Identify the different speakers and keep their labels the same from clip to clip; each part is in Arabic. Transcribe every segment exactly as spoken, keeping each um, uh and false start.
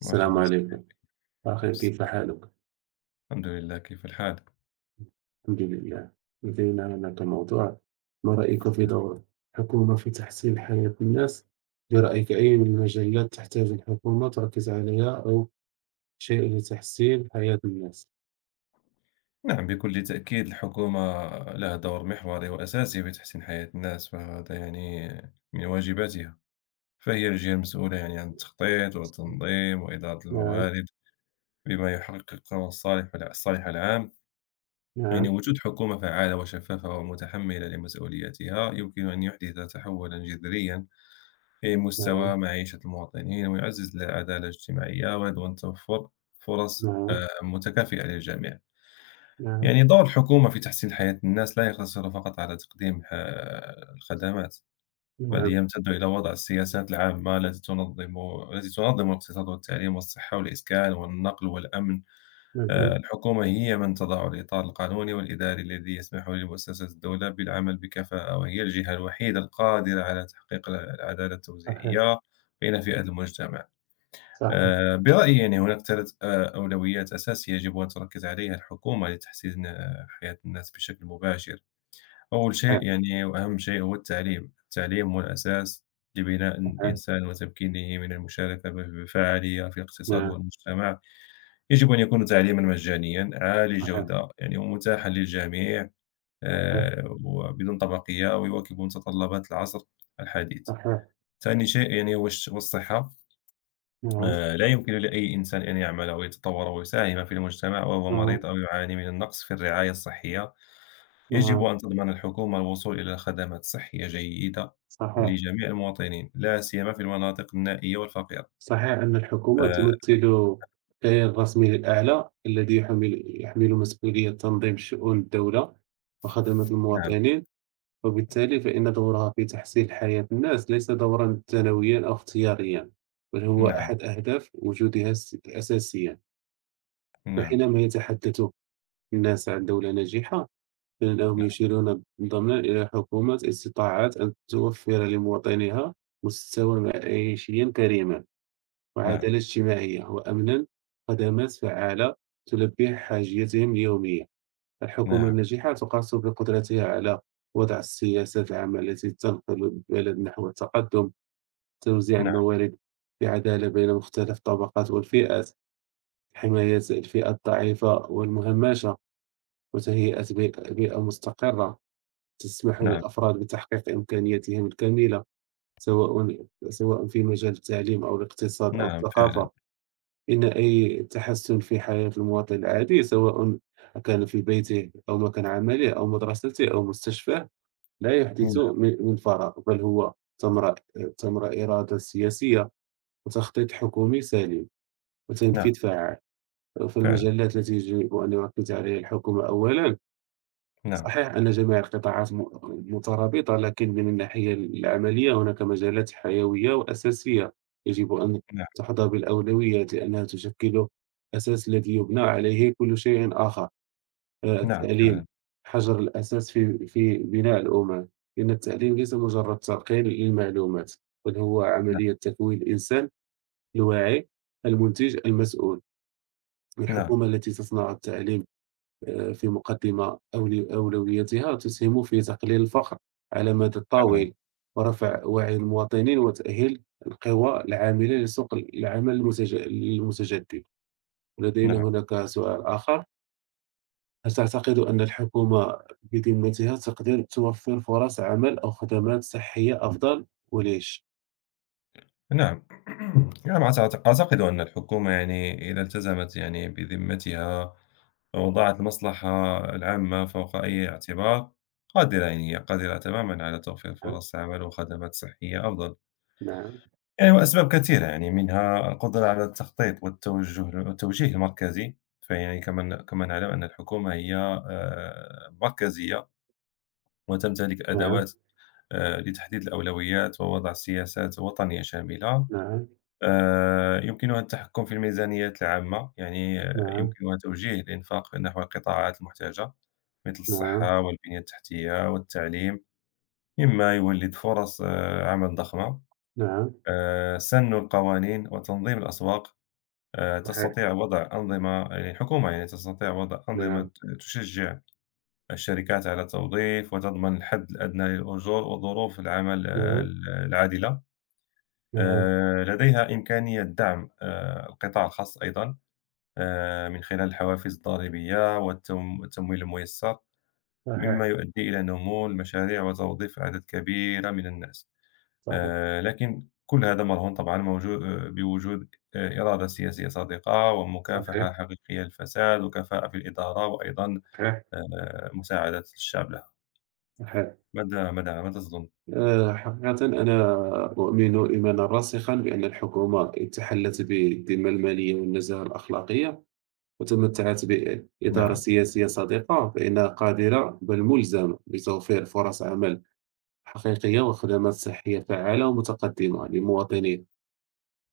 Speaker 1: السلام
Speaker 2: مرحبا صديقي
Speaker 1: عليكم، أخي كيف
Speaker 2: بالسلامة.
Speaker 1: حالك؟
Speaker 2: الحمد لله، كيف الحال؟
Speaker 1: الحمد لله. لدينا هناك موضوع، ما رأيك في دور الحكومة في تحسين حياة الناس؟ برأيك أي من المجالات تحتاج الحكومة تركز عليها، أو شيء لتحسين حياة الناس؟
Speaker 2: نعم، بكل تأكيد الحكومة لها دور محوري وأساسي في تحسين حياة الناس، فهذا يعني من واجباتها. فهي الجهة المسؤولة يعني عن التخطيط والتنظيم وإدارة
Speaker 1: نعم،
Speaker 2: الموارد بما يحقق الصالح الصالح العام. يعني
Speaker 1: نعم،
Speaker 2: وجود حكومة فعالة وشفافة ومتحملة لمسؤولياتها يمكن أن يحدث تحولا جذريا في
Speaker 1: نعم،
Speaker 2: مستوى معيشة المواطنين، ويعزز العدالة الاجتماعية، ويضمن توفر فرص آه، متكافئة للجميع.
Speaker 1: نعم،
Speaker 2: يعني دور الحكومة في تحسين حياة الناس لا يقتصر فقط على تقديم ح- الخدمات، بل
Speaker 1: نعم،
Speaker 2: يمتد إلى وضع السياسات العامة التي تنظم التي تنظم الاقتصاد والتعليم والصحة والإسكان والنقل والأمن.
Speaker 1: نعم، نعم،
Speaker 2: آه، الحكومة هي من تضع الإطار القانوني والإداري الذي يسمح لمؤسسات الدولة بالعمل بكفاءة، وهي الجهة الوحيدة القادرة على تحقيق العدالة
Speaker 1: صحيح،
Speaker 2: التوزيعية بين فئات المجتمع.
Speaker 1: صحيح،
Speaker 2: آآ، برأيي يعني هناك ثلاث آآ، أولويات أساسية يجب أن تركز عليها الحكومة لتحسين آه، حياة الناس بشكل مباشر. أول شيء
Speaker 1: صحيح،
Speaker 2: يعني وأهم شيء هو التعليم، التعليم هو الأساس لبناء
Speaker 1: صحيح،
Speaker 2: الإنسان وتمكينه من المشاركة ب بفعالية في الاقتصاد
Speaker 1: نعم،
Speaker 2: والمجتمع. يجب أن يكون تعليمًا مجانيًا، عالي
Speaker 1: صحيح،
Speaker 2: الجودة، يعني ومتاحًا للجميع،
Speaker 1: صحيح،
Speaker 2: آآ، وبدون طبقية، ويواكب متطلبات العصر الحديث.
Speaker 1: صحيح،
Speaker 2: ثاني شيء يعني هو الش هو الصحة.
Speaker 1: نعم،
Speaker 2: آآ لا يمكن لأي إنسان أن يعمل ويتطور ويساهم في المجتمع وهو
Speaker 1: نعم،
Speaker 2: مريض أو يعاني من النقص في الرعاية الصحية. يجب
Speaker 1: نعم،
Speaker 2: أن تضمن الحكومة الوصول إلى خدمات صحية جيدة
Speaker 1: صحيح.
Speaker 2: لجميع المواطنين، لا سيما في المناطق النائية والفقيرة.
Speaker 1: صحيح أن الحكومة
Speaker 2: آآ
Speaker 1: تمثل الكيان الرسمي الأعلى الذي يحمل يحمل مسؤولية تنظيم شؤون الدولة وخدمة
Speaker 2: نعم،
Speaker 1: المواطنين، وبالتالي فإن دورها في تحسين حياة الناس ليس دورا ثانويا أو اختياريا، بل هو
Speaker 2: نعم،
Speaker 1: أحد أهداف وجودها الس- الأساسية.
Speaker 2: نعم،
Speaker 1: وحينما يتحدث الناس عن دولة ناجحة، فإنهم يشيرون ضمنا إلى حكومة استطاعت أن توفر لمواطنيها مستوى معيشي كريما،
Speaker 2: نعم،
Speaker 1: وعدالة اجتماعية، وأمنًا، خدمات فعّالة تلبي حاجيتهم اليومية. الحكومة
Speaker 2: نعم،
Speaker 1: الناجحة تقاس بقدرتها على وضع السياسات العامة التي تنقل البلد نحو التقدم، توزيع
Speaker 2: نعم،
Speaker 1: الموارد بعدالة بين مختلف الطبقات والفئات، حماية الفئة الضعيفة والمهمشة، وتهيئة بي بيئة مستقرة تسمح
Speaker 2: نعم،
Speaker 1: للأفراد بتحقيق إمكانياتهم الكاملة، سواء سواء في مجال التعليم أو الاقتصاد أو
Speaker 2: نعم فعلًا،
Speaker 1: الثقافة. إن أي تحسن في حياة المواطن العادي، سواء كان في بيته أو مكان عمله أو مدرسته أو مستشفاه، لا يحدث
Speaker 2: نعم،
Speaker 1: من من فراغ، بل هو ثمرة ثمرة إرادة سياسية وتخطيط حكومي سليم
Speaker 2: نعم،
Speaker 1: وتنفيذ فعال.
Speaker 2: فعلًا،
Speaker 1: فالمجالات التي يجب أن يركز عليها الحكومة أولًا،
Speaker 2: نعم،
Speaker 1: صحيح أن جميع القطاعات م- مترابطة، لكن من الناحية العملية هناك مجالات حيوية وأساسية يجب أن
Speaker 2: نعم،
Speaker 1: تحظى بالأولوية لأنها تشكل الأساس الذي يبنى عليه كل شيء آخر. آه،
Speaker 2: نعم
Speaker 1: التعليم
Speaker 2: فعلًا،
Speaker 1: حجر الأساس في في بناء الأمم، لأن التعليم ليس مجرد تلقين للمعلومات، بل هو
Speaker 2: نعم،
Speaker 1: عملية تكوين الإنسان الواعي المنتج المسؤول.
Speaker 2: نعم
Speaker 1: الحكومة التي تصنع التعليم آآ في مقدِّمة أول أولوياتها تسهم في تقليل الفقر على المدى
Speaker 2: فعلًا،
Speaker 1: الطويل، ورفع وعي المواطنين، وتأهيل القوى العاملة لسوق العمل المتج المتجدد. ولدينا
Speaker 2: نعم.
Speaker 1: هناك سؤال آخر: هل تعتقد أن الحكومة بذمتها تقدر توفر فرص عمل أو خدمات صحية أفضل، وليش؟
Speaker 2: نعم. نعم، أعتق أعتقد أن الحكومة يعني إذا التزمت يعني بذمتها، ووضعت المصلحة العامة فوق أي اعتبار، قادرة يعني، هي قادرة تمامًا على توفير فرص عمل وخدمات صحية أفضل.
Speaker 1: نعم،
Speaker 2: يعني وأسباب كثيرة، يعني منها القدرة على التخطيط والتوجه والتوجيه المركزي، فيعني كما ن كما نعلم أن الحكومة هي آآ مركزية وتمتلك
Speaker 1: نعم،
Speaker 2: أدوات آآ لتحديد الأولويات ووضع سياسات وطنية شاملة.
Speaker 1: نعم،
Speaker 2: آآ يمكنها التحكم في الميزانيات العامة، يعني آه،
Speaker 1: نعم، نعم،
Speaker 2: يمكنها توجيه الإنفاق نحو القطاعات المحتاجة، مثل
Speaker 1: نعم،
Speaker 2: الصحة والبنية التحتية والتعليم، مما يولد فرص آه، عمل ضخمة.
Speaker 1: نعم،
Speaker 2: آآ سن القوانين وتنظيم الأسواق، آآ
Speaker 1: صحيح،
Speaker 2: تستطيع وضع أنظمة، يعني الحكومة يعني تستطيع وضع
Speaker 1: نعم،
Speaker 2: أنظمة تشجّع الشركات على التوظيف، وتضمن الحد الأدنى للأجور وظروف العمل آه،
Speaker 1: نعم،
Speaker 2: ال العادلة.
Speaker 1: نعم،
Speaker 2: آآ لديها إمكانية دعم آآ القطاع الخاص أيضًا. آه، من خلال الحوافز الضريبية والتم- والتمويل الميسر،
Speaker 1: صحيح،
Speaker 2: مما يؤدي إلى نمو المشاريع وتوظيف أعداد كبيرة من الناس.
Speaker 1: صحيح،
Speaker 2: آه، لكن كل هذا مرهون طبعا، موجود بوجود آه، إرادة سياسية صادقة،
Speaker 1: صحيح،
Speaker 2: ومكافحة حقيقية للفساد، وكفاءة في الإدارة، وأيضا
Speaker 1: صحيح،
Speaker 2: آه، مساعدة الشعب لها.
Speaker 1: صحيح.
Speaker 2: ماذا ماذا ماذا تظن؟
Speaker 1: آه، حقيقة أنا أؤمن إيمانا راسخا بأن الحكومة تحلت بالذمة المالية والنزاهة الأخلاقية وتمتعت بإدارة
Speaker 2: نعم،
Speaker 1: سياسية صادقة، فإنها قادرة بل ملزمة بتوفير فرص عمل حقيقية وخدمات صحية فعالة ومتقدمة لمواطنيها.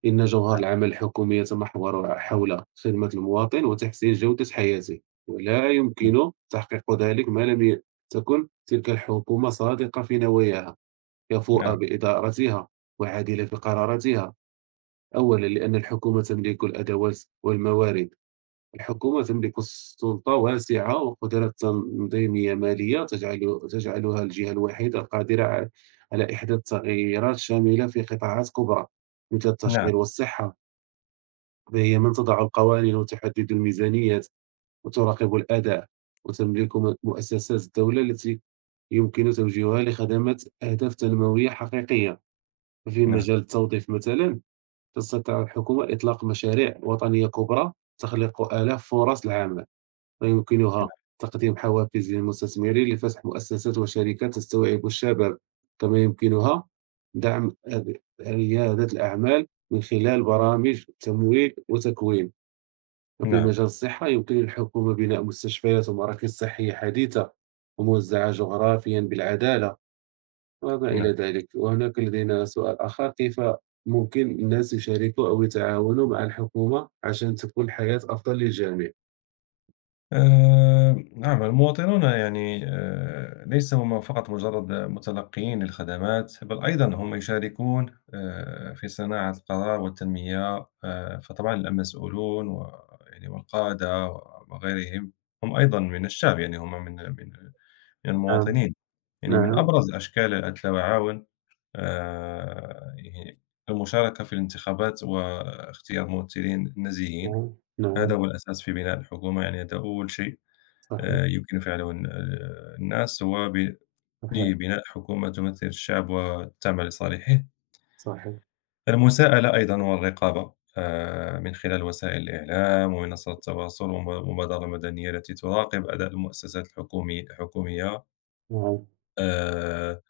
Speaker 1: إن جوهر العمل الحكومي يتمحور حول خدمة المواطن وتحسين جودة حياته، ولا
Speaker 2: نعم،
Speaker 1: يمكن تحقيق ذلك ما لم ي- تكن تلك الحكومة صادقة في نواياها، يفوء بإدارتها، وعادلة في قراراتها. أولًا، لأن الحكومة تملك الأدوات والموارد. الحكومة تملك سلطة واسعة وقدرة تنظيمية مالية تجعل تجعلها الجهة الوحيدة القادرة ع على إحداث تغييرات شاملة في قطاعات كبرى، مثل
Speaker 2: نعم،
Speaker 1: التشغيل والصحة، فهي من تضع القوانين وتحدد الميزانيات وتراقب الأداء. وتملك م مؤسسات الدولة التي يمكن توجيهها لخدمة أهداف تنموية حقيقية. في
Speaker 2: نعم،
Speaker 1: مجال التوظيف مثلًا، تستطيع الحكومة إطلاق مشاريع وطنية كبرى تخلق آلاف فرص العمل، ويمكنها تقديم حوافز للمستثمرين لفتح مؤسسات وشركات تستوعب الشباب، كما يمكنها دعم ر ريادة الأعمال من خلال برامج تمويل وتكوين، وفي
Speaker 2: نعم،
Speaker 1: مجال الصحة يمكن للحكومة بناء مستشفيات ومراكز صحية حديثة وموزعة جغرافيًا بالعدالة. وما
Speaker 2: نعم.
Speaker 1: إلى ذلك. وهناك لدينا سؤال آخر: كيف ممكن الناس يشاركوا أو يتعاونوا مع الحكومة عشان تكون الحياة أفضل للجميع؟
Speaker 2: آه، نعم، المواطنون يعني آه، ليسوا هم فقط مجرد متلقيين للخدمات، بل أيضا هم يشاركون آه، في صناعة القرار والتنمية. آه، فطبعا المسؤولون و- يعني والقادة وغيرهم هم أيضا من الشعب، يعني هم من من من
Speaker 1: نعم،
Speaker 2: المواطنين. يعني من
Speaker 1: نعم،
Speaker 2: أبرز أشكال التعاون آه، يعني المشاركة في الانتخابات واختيار ممثلين نزيهين،
Speaker 1: نعم،
Speaker 2: هذا
Speaker 1: نعم،
Speaker 2: هو الأساس في بناء الحكومة، يعني هذا أول شيء
Speaker 1: صحيح،
Speaker 2: آآ يمكن فعله ال ال الناس هو ب
Speaker 1: صحيح،
Speaker 2: لبناء حكومة تمثل الشعب وتعمل لصالحه.
Speaker 1: صحيح،
Speaker 2: المساءلة أيضًا والرقابة آآ من خلال وسائل الإعلام ومنصات التواصل والم والمبادرة المدنية التي تراقب أداء المؤسسات الحكومي الحكومية.
Speaker 1: نعم،
Speaker 2: آآ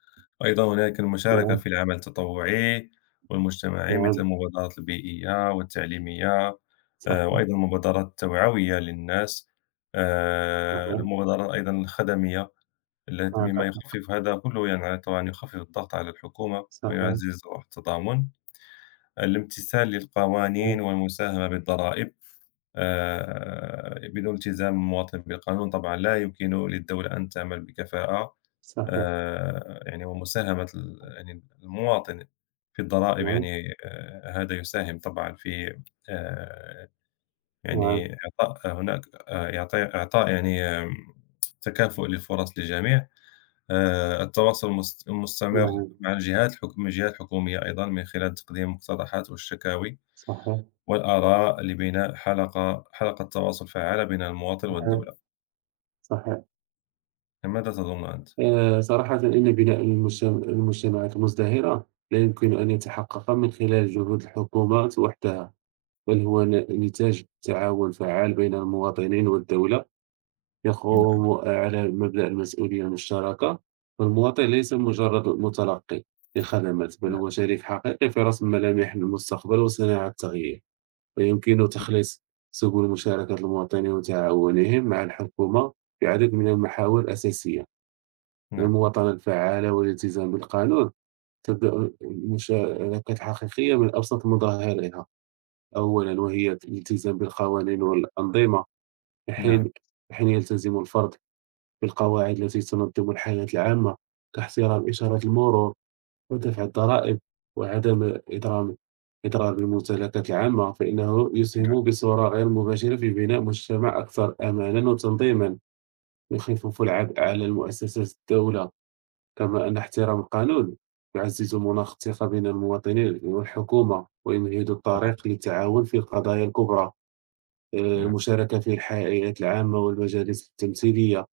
Speaker 2: أيضًا هناك المشاركة
Speaker 1: نعم،
Speaker 2: في العمل التطوعي والمجتمعي، مثل
Speaker 1: نعم،
Speaker 2: المبادرات البيئية والتعليمية، آآ،
Speaker 1: صحيح،
Speaker 2: وأيضًا مبادرات توعوية للناس، آآ،
Speaker 1: نعم،
Speaker 2: المبادرات أيضًا الخدمية، الت
Speaker 1: معك
Speaker 2: مما
Speaker 1: حق،
Speaker 2: يخفف هذا كله، يعني طبعًا يخفف الضغط على الحكومة
Speaker 1: صحيح،
Speaker 2: ويعزز روح التضامن. الامتثال
Speaker 1: صحيح،
Speaker 2: للقوانين والمساهمة بالضرائب، آآ، بدون التزام المواطن بالقانون طبعًا لا يمكن للدولة أن تعمل بكفاءة.
Speaker 1: صحيح،
Speaker 2: آآ يعني ومساهمة ال يعني المواطن في الضرائب،
Speaker 1: نعم،
Speaker 2: يعني آآ هذا يساهم طبعًا في آآ
Speaker 1: نعم،
Speaker 2: يعني إعطاء، هناك آآ إعطي إعطاء يعني آمم تكافؤ للفرص للجميع. آآ التواصل المس المستمر
Speaker 1: نعم،
Speaker 2: مع الجهات الحك من الجهات الحكومية أيضًا، من خلال تقديم المقترحات والشكاوي
Speaker 1: صحيح،
Speaker 2: والآراء، لبناء حلقة حلقة تواصل فعّالة بين المواطن
Speaker 1: صحيح،
Speaker 2: والدولة.
Speaker 1: صحيح.
Speaker 2: ماذا تظن أنت؟
Speaker 1: آه، صراحة إن بناء المجتمع- المجتمعات المزدهرة لا يمكن أن يتحقق من خلال جهود الحكومات وحدها. بل هو ن نتاج تعاون فعّال بين المواطنين والدولة،
Speaker 2: نعم،
Speaker 1: يقوم على مبدأ المسؤولية المشتركة. فالمواطن ليس مجرد متلقي للخدمات، بل
Speaker 2: نعم،
Speaker 1: هو شريك حقيقي في رسم ملامح المستقبل وصناعة التغيير. ويمكن تخليص سبل مشاركة المواطنين وتعاونهم مع الحكومة في عدد من المحاور الأساسية:
Speaker 2: نعم،
Speaker 1: المواطنة الفعّالة والالتزام بالقانون. تبدأ المشاركة الحقيقية من أبسط مظاهرها. أولًا، وهي الالتزام بالقوانين والأنظمة، في
Speaker 2: نعم،
Speaker 1: حين في حين يلتزم الفرد بالقواعد التي تنظم الحياة العامة، كاحترام إشارات المرور ودفع الضرائب، وعدم إضرام إضرار بالممتلكات العامة، فإنه
Speaker 2: نعم،
Speaker 1: يسهم بصورة غير مباشرة في بناء مجتمع أكثر أمانًا وتنظيمًا، يخفف العبء على مؤسسات الدولة، كما أن احترام القانون يعزز مناخ الثقة بين المواطنين والحكومة، ويمهد
Speaker 2: طبعًا،
Speaker 1: الطريق للتعاون في القضايا الكبرى.
Speaker 2: نعم،
Speaker 1: المشاركة في الحياة العامة والمجالس التمثيلية: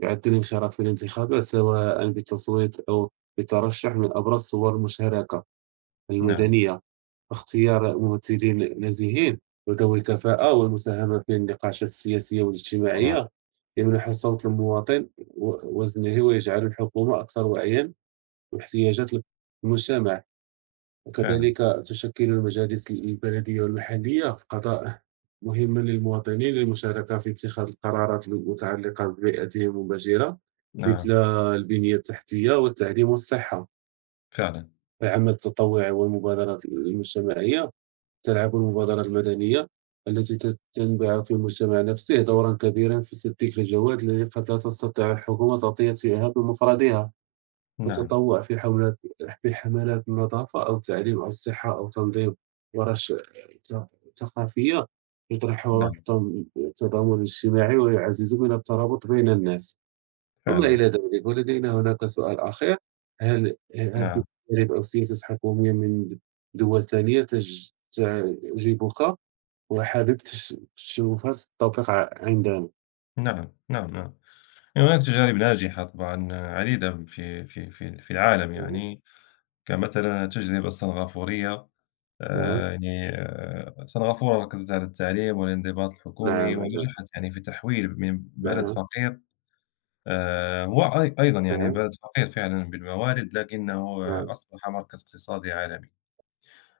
Speaker 1: يعد الانخراط في الانتخابات، سواء بالتصويت أو بالترشح، من أبرز صور المشاركة
Speaker 2: نعم،
Speaker 1: المدنية. فاختيار ممثلين نزيهين وذوي كفاءة والمساهمة في النقاشات السياسية
Speaker 2: طبعًا.
Speaker 1: والاجتماعية يمنح صوت المواطن و- وزنه ويجعل الحكومة أكثر وعيا واحتياجات المجتمع.
Speaker 2: فعلًا،
Speaker 1: وكذلك تشكل المجالس البلدية والمحلية قضاء مهمة للمواطنين للمشاركة في اتخاذ القرارات المتعلقة ببيئتهم المباشرة، مثل
Speaker 2: نعم،
Speaker 1: البنية التحتية والتعليم والصحة.
Speaker 2: فعلًا،
Speaker 1: العمل التطوعي والمبادرات المجتمعية: تلعب المبادرة المدنية التي تت- تنبع في المجتمع نفسه دورا كبيرا في سد تلك الجوات التي قد لا تستطيع الحكومة تغطية فيها بمفردها،
Speaker 2: نعم،
Speaker 1: وتطوع في حولات في حملات النظافة أو التعليم عن الصحة أو تنظيم ورش ث ثقافية يطرح روح
Speaker 2: نعم،
Speaker 1: التن التضامن الاجتماعي ويعزز من الترابط بين الناس. وما
Speaker 2: فعلًا،
Speaker 1: إلى ذلك. ولدينا هناك سؤال أخير: هل هل في
Speaker 2: نعم،
Speaker 1: تجارب أو سياسات حكومية من دول تانية تج تعجبك وحابب تش تشوفها تطبق ع عندنا؟
Speaker 2: نعم، نعم، نعم. يعني هناك تجارب ناجحة طبعًا عديدة في في في في العالم
Speaker 1: اهم،
Speaker 2: يعني، كمثلًا التجربة السنغافورية.
Speaker 1: نعم،
Speaker 2: آآ، يعني آه، سنغافورة ركزت على التعليم والانضباط الحكومي،
Speaker 1: نعم، أجل،
Speaker 2: ونجحت يعني في تحويل من بلد
Speaker 1: نعم،
Speaker 2: فقير، آآ، هو أي أيضًا يعني
Speaker 1: نعم،
Speaker 2: بلد فقير فعلًا بالموارد، لكنه آه،
Speaker 1: نعم،
Speaker 2: أصبح مركز اقتصادي عالمي.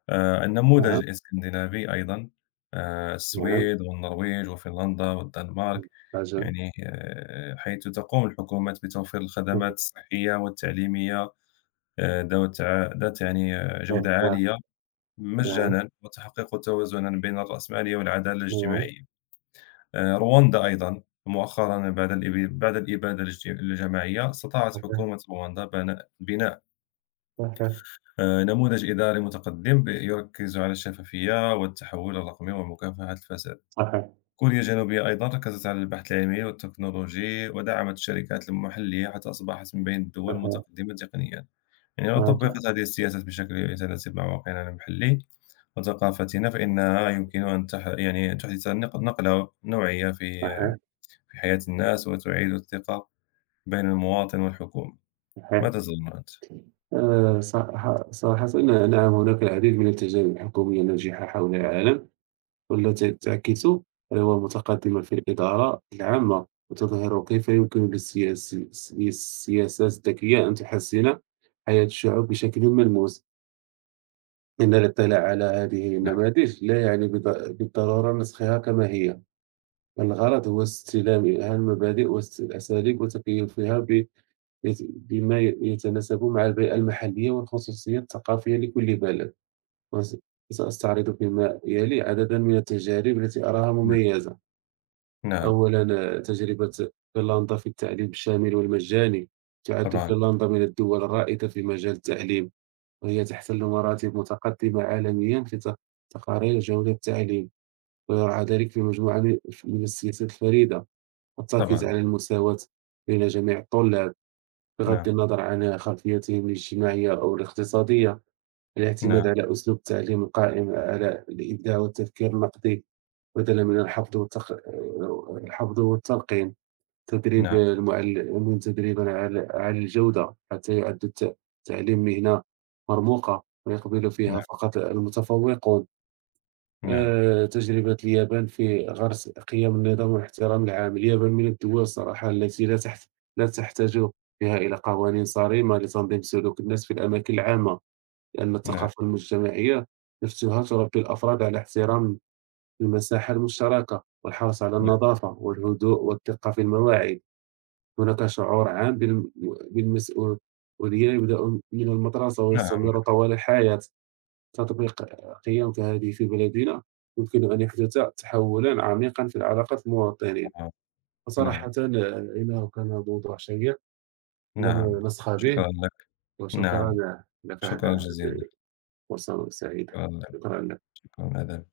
Speaker 2: آآ النموذج
Speaker 1: نعم،
Speaker 2: الإسكندنافي أيضًا، آآ
Speaker 1: نعم،
Speaker 2: السويد والنرويج وفنلندا والدنمارك،
Speaker 1: أجل.
Speaker 2: يعني آآ حيث تقوم الحكومات بتوفير الخدمات الصحية والتعليمية آآ ذوات ع ذات، يعني آه،
Speaker 1: صحيح
Speaker 2: جودة
Speaker 1: فعلًا،
Speaker 2: عالية
Speaker 1: نعم،
Speaker 2: مجانًا، وتحقيق توازنًا بين الرأسمالية والعدالة
Speaker 1: نعم،
Speaker 2: الاجتماعية. آآ رواندا أيضًا مؤخرًا، بعد الإب بعد الإبادة الج الجماعية، استطاعت
Speaker 1: صحيح،
Speaker 2: حكومة رواندا بنا بناء
Speaker 1: صحيح،
Speaker 2: آه، نموذج إداري متقدم ب- يركز على الشفافية والتحول الرقمي ومكافحة الفساد.
Speaker 1: صحيح،
Speaker 2: كوريا الجنوبية أيضا ركزت على البحث العلمي والتكنولوجي، ودعمت الشركات المحلية حتى أصبحت من بين الدول
Speaker 1: صحيح،
Speaker 2: المتقدمة تقنيا. يعني لو
Speaker 1: واضح،
Speaker 2: طبقت هذه السياسات بشكل يتناسب مع واقعنا المحلي وثقافتنا، فإنها يمكن أن تح... يعني تحدث نق- نقلة نوعية في
Speaker 1: صحيح،
Speaker 2: في حياة الناس، وتعيد الثقة بين المواطن والحكومة.
Speaker 1: صحيح.
Speaker 2: ماذا تظن أنت؟
Speaker 1: آآ صراحة صراحةً نعم، هناك العديد من التجارب الحكومية الناجحة حول العالم، والتي تعكس تنوع متقدمة في الإدارة العامة، وتظهر كيف يمكن للسياس الس السياسات الذكية أن تحسن حياة الشعوب بشكل ملموس. إن الاطلاع على هذه
Speaker 2: نعم،
Speaker 1: النماذج لا يعني بالض بالضرورة نسخها كما هي. الغرض هو استلام المبادئ والأساليب وتكيفها ب- يت- بما ي- يتناسب مع البيئة المحلية والخصوصية الثقافية لكل بلد، وس- وسأستعرض فيما يلي عددا من التجارب التي أراها
Speaker 2: نعم،
Speaker 1: مميزة.
Speaker 2: نعم،
Speaker 1: أولا، آه، تجربة فنلندا في التعليم الشامل والمجاني. تعد
Speaker 2: طبعا،
Speaker 1: فنلندا من الدول الرائدة في مجال التعليم، وهي تحتل مراتب متقدمة عالميا في ت- تقارير جودة التعليم، ويرعى ذلك في مجموعة من من السياسات الفريدة: التركيز
Speaker 2: طبعا،
Speaker 1: على المساواة بين جميع الطلاب، بغض
Speaker 2: نعم،
Speaker 1: النظر عن خلفيتهم الاجتماعية أو الاقتصادية،
Speaker 2: نعم،
Speaker 1: الاعتماد على أسلوب تعليم قائم على الإبداع والتفكير النقدي بدلا من الحفظ والتق... الحفظ والتلقين، تدريب
Speaker 2: نعم،
Speaker 1: المعلمين تدريبًا على على الجودة حتى يعد الت- التعليم مهنة مرموقة ويقبل فيها
Speaker 2: نعم،
Speaker 1: فقط المتفوقون.
Speaker 2: نعم،
Speaker 1: آه، تجربة اليابان في غرس قيم النظام والاحترام العام. اليابان من الدول صراحة التي لا تحت لا تحتاج فيها إلى قوانين صارمة لتنظيم سلوك الناس في الأماكن العامة، لأن
Speaker 2: نعم،
Speaker 1: الثقافة المجتمعية نفسها تربي الأفراد على احترام المساحة المشتركة والحرص على
Speaker 2: نعم،
Speaker 1: النظافة والهدوء والدقة في المواعيد. هناك شعور عام بالم- بالمسؤولية يبدأ من المدرسة
Speaker 2: نعم،
Speaker 1: ويستمر طوال الحياة. تطبيق قيم كهذه في بلدنا يمكن أن يحدث تحولا عميقا في العلاقة المواطنين.
Speaker 2: آه، نعم،
Speaker 1: فصراحةً إنه كان موضوع شيق
Speaker 2: نعم،
Speaker 1: لم نسخى به،
Speaker 2: شكرًا لك،
Speaker 1: وشكرًا
Speaker 2: نعم،
Speaker 1: لك
Speaker 2: شكرًا
Speaker 1: على هذه
Speaker 2: جزيلًا،
Speaker 1: الفرصة السعيدة،
Speaker 2: شكرًا لك،
Speaker 1: شكرًا.
Speaker 2: شكرًا، على